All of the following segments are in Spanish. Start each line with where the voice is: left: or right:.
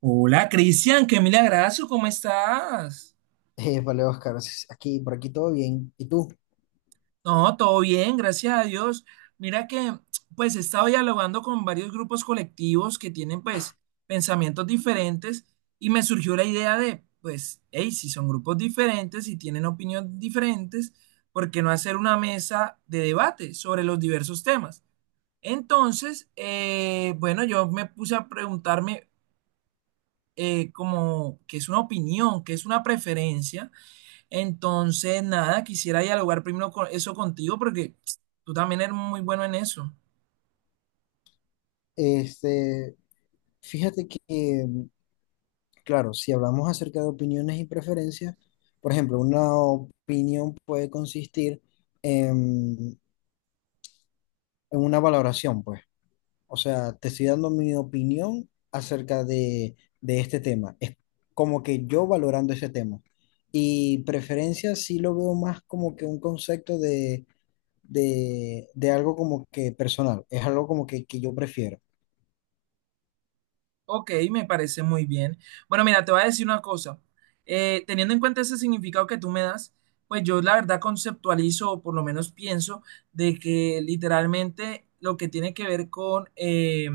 right: Hola, Cristian, qué milagrazo, ¿cómo estás?
left: Vale, Oscar, aquí, por aquí todo bien. ¿Y tú?
right: No, todo bien, gracias a Dios. Mira que, pues, he estado dialogando con varios grupos colectivos que tienen, pues, pensamientos diferentes y me surgió la idea de, pues, hey, si son grupos diferentes y tienen opiniones diferentes, ¿por qué no hacer una mesa de debate sobre los diversos temas? Entonces, bueno, yo me puse a preguntarme como qué es una opinión, qué es una preferencia. Entonces, nada, quisiera dialogar primero con eso contigo porque tú también eres muy bueno en eso.
left: Este, fíjate que, claro, si hablamos acerca de opiniones y preferencias, por ejemplo, una opinión puede consistir en, en una valoración, pues. O sea, te estoy dando mi opinión de este tema. Es como que yo valorando ese tema. Y preferencia sí lo veo más como que un concepto de algo como que personal. Es algo como que yo prefiero.
right: Ok, me parece muy bien. Bueno, mira, te voy a decir una cosa. Teniendo en cuenta ese significado que tú me das, pues yo la verdad conceptualizo, o por lo menos pienso, de que literalmente lo que tiene que ver con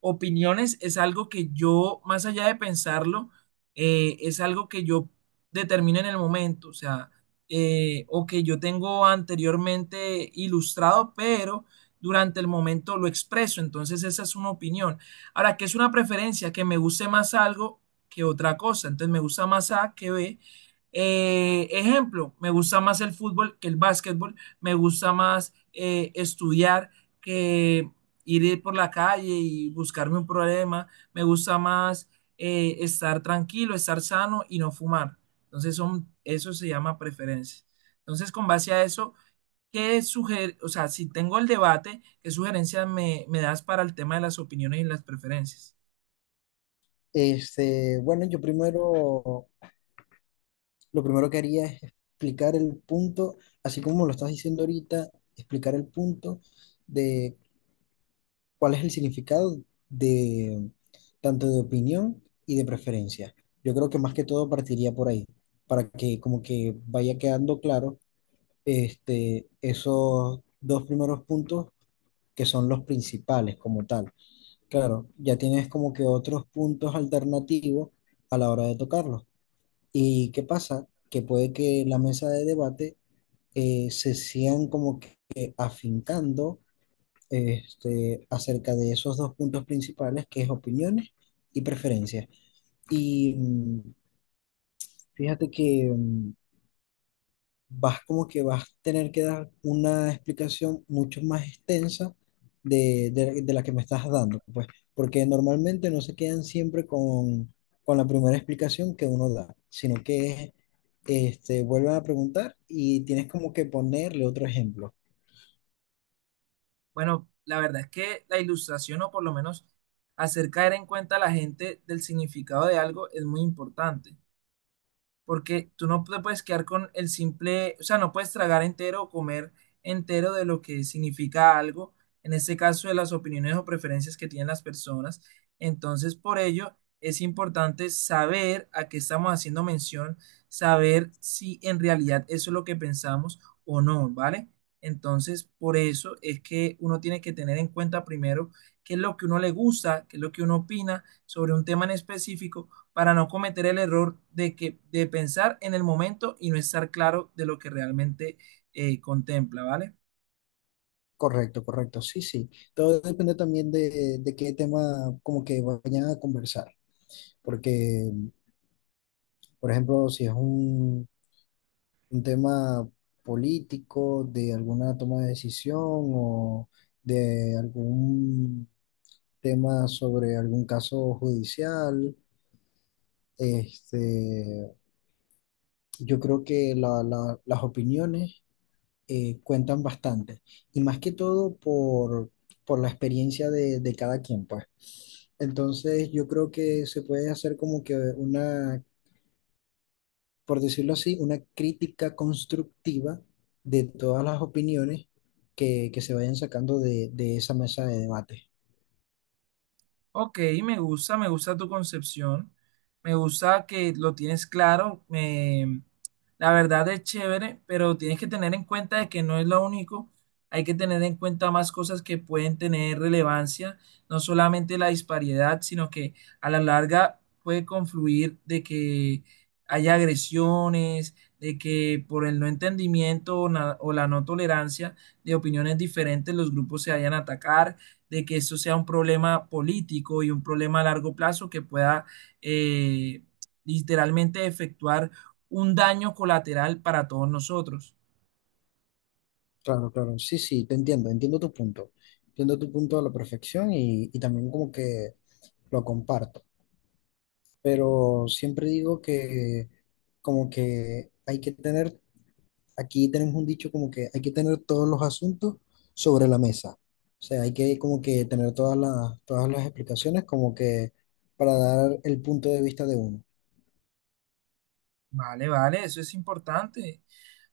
right: opiniones, es algo que yo, más allá de pensarlo, es algo que yo determino en el momento, o sea, o que yo tengo anteriormente ilustrado, pero durante el momento lo expreso, entonces esa es una opinión. Ahora, ¿qué es una preferencia? Que me guste más algo que otra cosa. Entonces, me gusta más A que B. Ejemplo, me gusta más el fútbol que el básquetbol, me gusta más estudiar que ir por la calle y buscarme un problema, me gusta más estar tranquilo, estar sano y no fumar. Entonces, son, eso se llama preferencia. Entonces, con base a eso, o sea, si tengo el debate, ¿qué sugerencias me das para el tema de las opiniones y las preferencias?
left: Bueno, yo primero, lo primero que haría es explicar el punto, así como lo estás diciendo ahorita, explicar el punto de cuál es el significado de tanto de opinión y de preferencia. Yo creo que más que todo partiría por ahí, para que como que vaya quedando claro esos dos primeros puntos que son los principales como tal. Claro, ya tienes como que otros puntos alternativos a la hora de tocarlos. ¿Y qué pasa? Que puede que la mesa de debate se sigan como que afincando acerca de esos dos puntos principales, que es opiniones y preferencias. Y fíjate que vas como que vas a tener que dar una explicación mucho más extensa de la que me estás dando, pues, porque normalmente no se quedan siempre con la primera explicación que uno da, sino que vuelven a preguntar y tienes como que ponerle otro ejemplo.
right: Bueno, la verdad es que la ilustración, o por lo menos hacer caer en cuenta a la gente del significado de algo, es muy importante, porque tú no te puedes quedar con el simple, o sea, no puedes tragar entero o comer entero de lo que significa algo, en este caso de las opiniones o preferencias que tienen las personas. Entonces, por ello, es importante saber a qué estamos haciendo mención, saber si en realidad eso es lo que pensamos o no, ¿vale? Entonces, por eso es que uno tiene que tener en cuenta primero qué es lo que uno le gusta, qué es lo que uno opina sobre un tema en específico, para no cometer el error de, que, de pensar en el momento y no estar claro de lo que realmente contempla, ¿vale?
left: Correcto, correcto, sí, sí. Todo depende también de qué tema como que vayan a conversar, porque, por ejemplo, si es un tema político, de alguna toma de decisión o de algún tema sobre algún caso judicial. Este, yo creo que las opiniones cuentan bastante y más que todo por la experiencia de cada quien, pues. Entonces yo creo que se puede hacer como que una por decirlo así, una crítica constructiva de todas las opiniones que se vayan sacando de esa mesa de debate.
right: Ok, me gusta tu concepción, me gusta que lo tienes claro, la verdad es chévere, pero tienes que tener en cuenta de que no es lo único, hay que tener en cuenta más cosas que pueden tener relevancia, no solamente la disparidad, sino que a la larga puede confluir de que haya agresiones, de que por el no entendimiento o la no tolerancia de opiniones diferentes los grupos se vayan a atacar, de que eso sea un problema político y un problema a largo plazo que pueda eh, literalmente efectuar un daño colateral para todos nosotros.
left: Claro, claro, sí, sí, te entiendo, entiendo tu punto a la perfección y también como que lo comparto, pero siempre digo que como que hay que tener aquí tenemos un dicho como que hay que tener todos los asuntos sobre la mesa. O sea, hay que como que tener todas las explicaciones como que para dar el punto de vista de uno.
right: Vale, vale, eso es importante.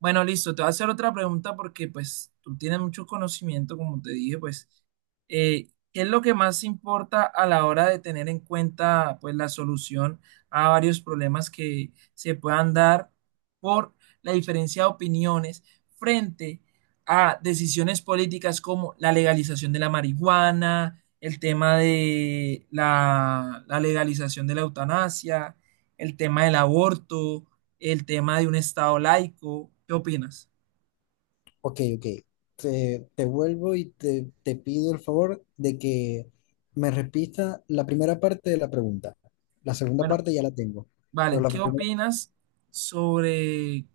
right: Bueno, listo, te voy a hacer otra pregunta porque pues tú tienes mucho conocimiento, como te dije, pues, eh, ¿qué es lo que más importa a la hora de tener en cuenta pues la solución a varios problemas que se puedan dar por la diferencia de opiniones frente a decisiones políticas como la legalización de la marihuana, el tema de la legalización de la eutanasia, el tema del aborto, el tema de un Estado laico? ¿Qué opinas?
left: Ok, ok. Te vuelvo y te pido el favor de que me repita la primera parte de la pregunta. La segunda
right: Bueno,
left: parte ya la tengo. Pero
right: vale,
left: la
right: ¿qué
left: primera,
right: opinas sobre,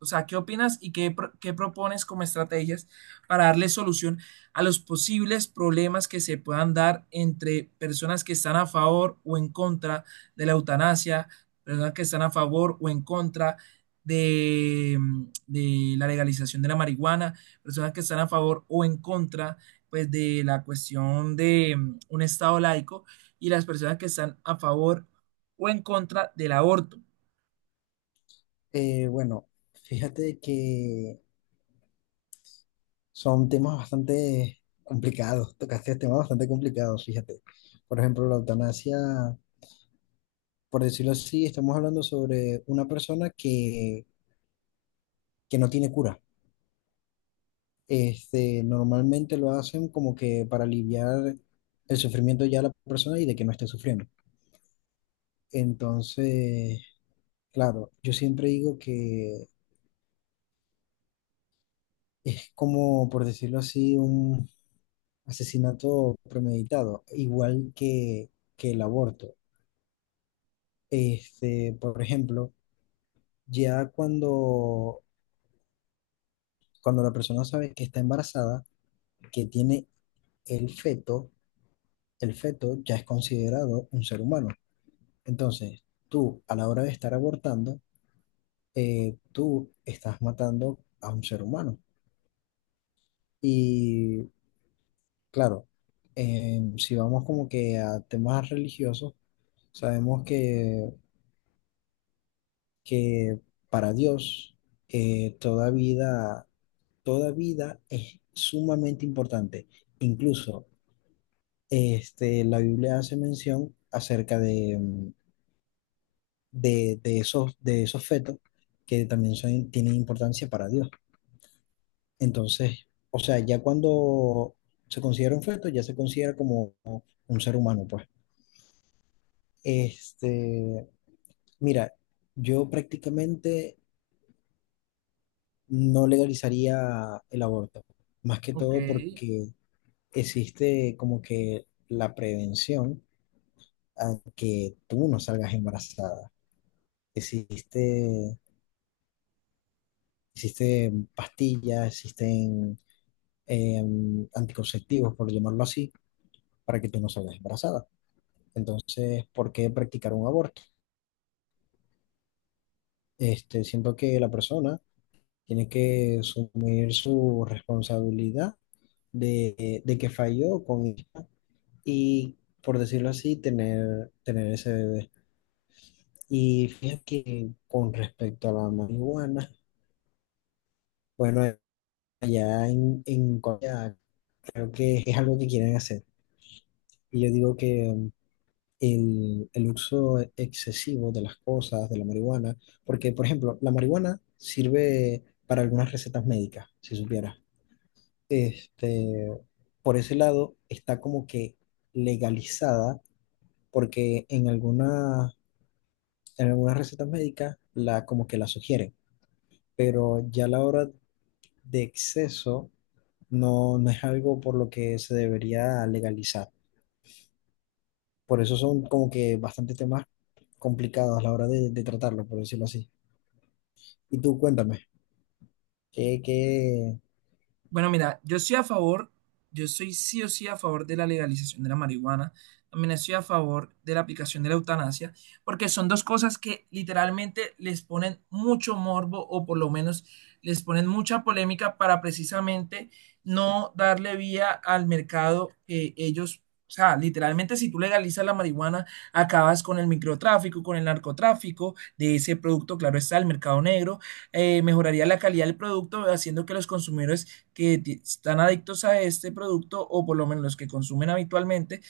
right: o sea, qué opinas y qué propones como estrategias para darle solución a los posibles problemas que se puedan dar entre personas que están a favor o en contra de la eutanasia, personas que están a favor o en contra de, de la legalización de la marihuana, personas que están a favor o en contra, pues, de la cuestión de un estado laico, y las personas que están a favor o en contra del aborto?
left: bueno, fíjate que son temas bastante complicados, tocaste temas bastante complicados, fíjate. Por ejemplo, la eutanasia, por decirlo así, estamos hablando sobre una persona que no tiene cura. Normalmente lo hacen como que para aliviar el sufrimiento ya de la persona y de que no esté sufriendo. Entonces, claro, yo siempre digo que es como, por decirlo así, un asesinato premeditado, igual que el aborto. Por ejemplo, ya cuando la persona sabe que está embarazada, que tiene el feto, el feto ya es considerado un ser humano. Entonces, tú a la hora de estar abortando, tú estás matando a un ser humano. Y claro, si vamos como que a temas religiosos, sabemos que para Dios eh, toda vida, toda vida es sumamente importante. Incluso la Biblia hace mención acerca de, de, de esos fetos que también son, tienen importancia para Dios. Entonces, o sea, ya cuando se considera un feto, ya se considera como un ser humano, pues. Este, mira, yo prácticamente no legalizaría el aborto, más que
right: Ok,
left: todo porque existe como que la prevención a que tú no salgas embarazada existe. Existen pastillas, existen eh, anticonceptivos, por llamarlo así, para que tú no salgas embarazada. Entonces, ¿por qué practicar un aborto? Siento que la persona tiene que asumir su responsabilidad de que falló con ella y, por decirlo así, tener ese bebé. Y fíjate que con respecto a la marihuana, bueno, allá en Corea creo que es algo que quieren hacer. Y yo digo que el uso excesivo de las cosas, de la marihuana, porque, por ejemplo, la marihuana sirve para algunas recetas médicas, si supieras. Este, por ese lado, está como que legalizada, porque en algunas recetas médicas la, como que la sugieren, pero ya a la hora de exceso no, no es algo por lo que se debería legalizar. Por eso son como que bastante temas complicados a la hora de tratarlo, por decirlo así. Y tú cuéntame, que, que,
right: bueno, mira, yo estoy a favor, yo estoy sí o sí a favor de la legalización de la marihuana, también estoy a favor de la aplicación de la eutanasia, porque son dos cosas que literalmente les ponen mucho morbo o por lo menos les ponen mucha polémica para precisamente no darle vía al mercado que ellos, o sea, literalmente si tú legalizas la marihuana, acabas con el microtráfico, con el narcotráfico de ese producto, claro está, el mercado negro mejoraría la calidad del producto, haciendo que los consumidores que están adictos a este producto o por lo menos los que consumen habitualmente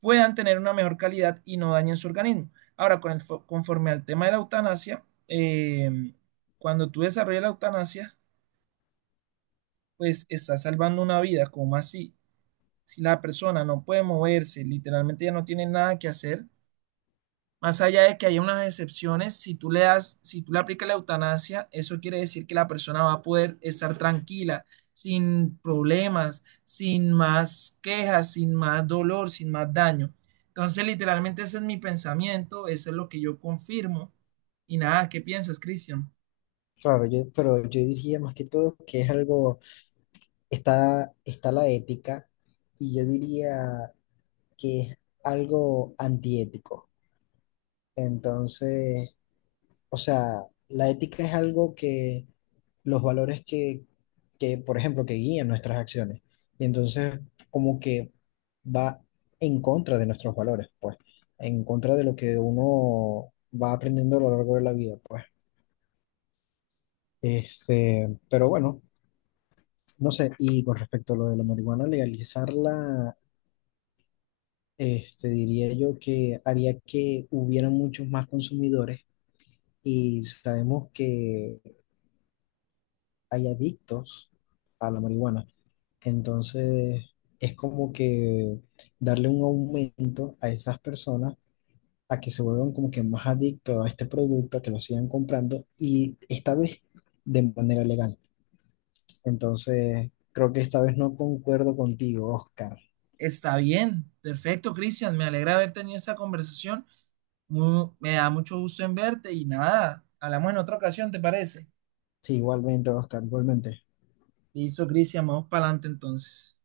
right: puedan tener una mejor calidad y no dañen su organismo. Ahora, conforme al tema de la eutanasia, cuando tú desarrollas la eutanasia, pues estás salvando una vida. ¿Cómo así? Si la persona no puede moverse, literalmente ya no tiene nada que hacer. Más allá de que haya unas excepciones, si tú le das, si tú le aplicas la eutanasia, eso quiere decir que la persona va a poder estar tranquila, sin problemas, sin más quejas, sin más dolor, sin más daño. Entonces, literalmente ese es mi pensamiento, eso es lo que yo confirmo. Y nada, ¿qué piensas, Cristian?
left: claro, yo, pero yo diría más que todo que es algo, está la ética y yo diría que es algo antiético. Entonces, o sea, la ética es algo los valores por ejemplo, que guían nuestras acciones. Y entonces, como que va en contra de nuestros valores, pues, en contra de lo que uno va aprendiendo a lo largo de la vida, pues. Pero bueno, no sé, y con respecto a lo de la marihuana, legalizarla, diría yo que haría que hubiera muchos más consumidores y sabemos que hay adictos a la marihuana. Entonces, es como que darle un aumento a esas personas a que se vuelvan como que más adictos a este producto, a que lo sigan comprando y esta vez de manera legal. Entonces, creo que esta vez no concuerdo contigo, Oscar.
right: Está bien, perfecto, Cristian, me alegra haber tenido esta conversación. Me da mucho gusto en verte y nada, hablamos en otra ocasión, ¿te parece?
left: Sí, igualmente, Oscar, igualmente.
right: Listo, Cristian, vamos para adelante entonces.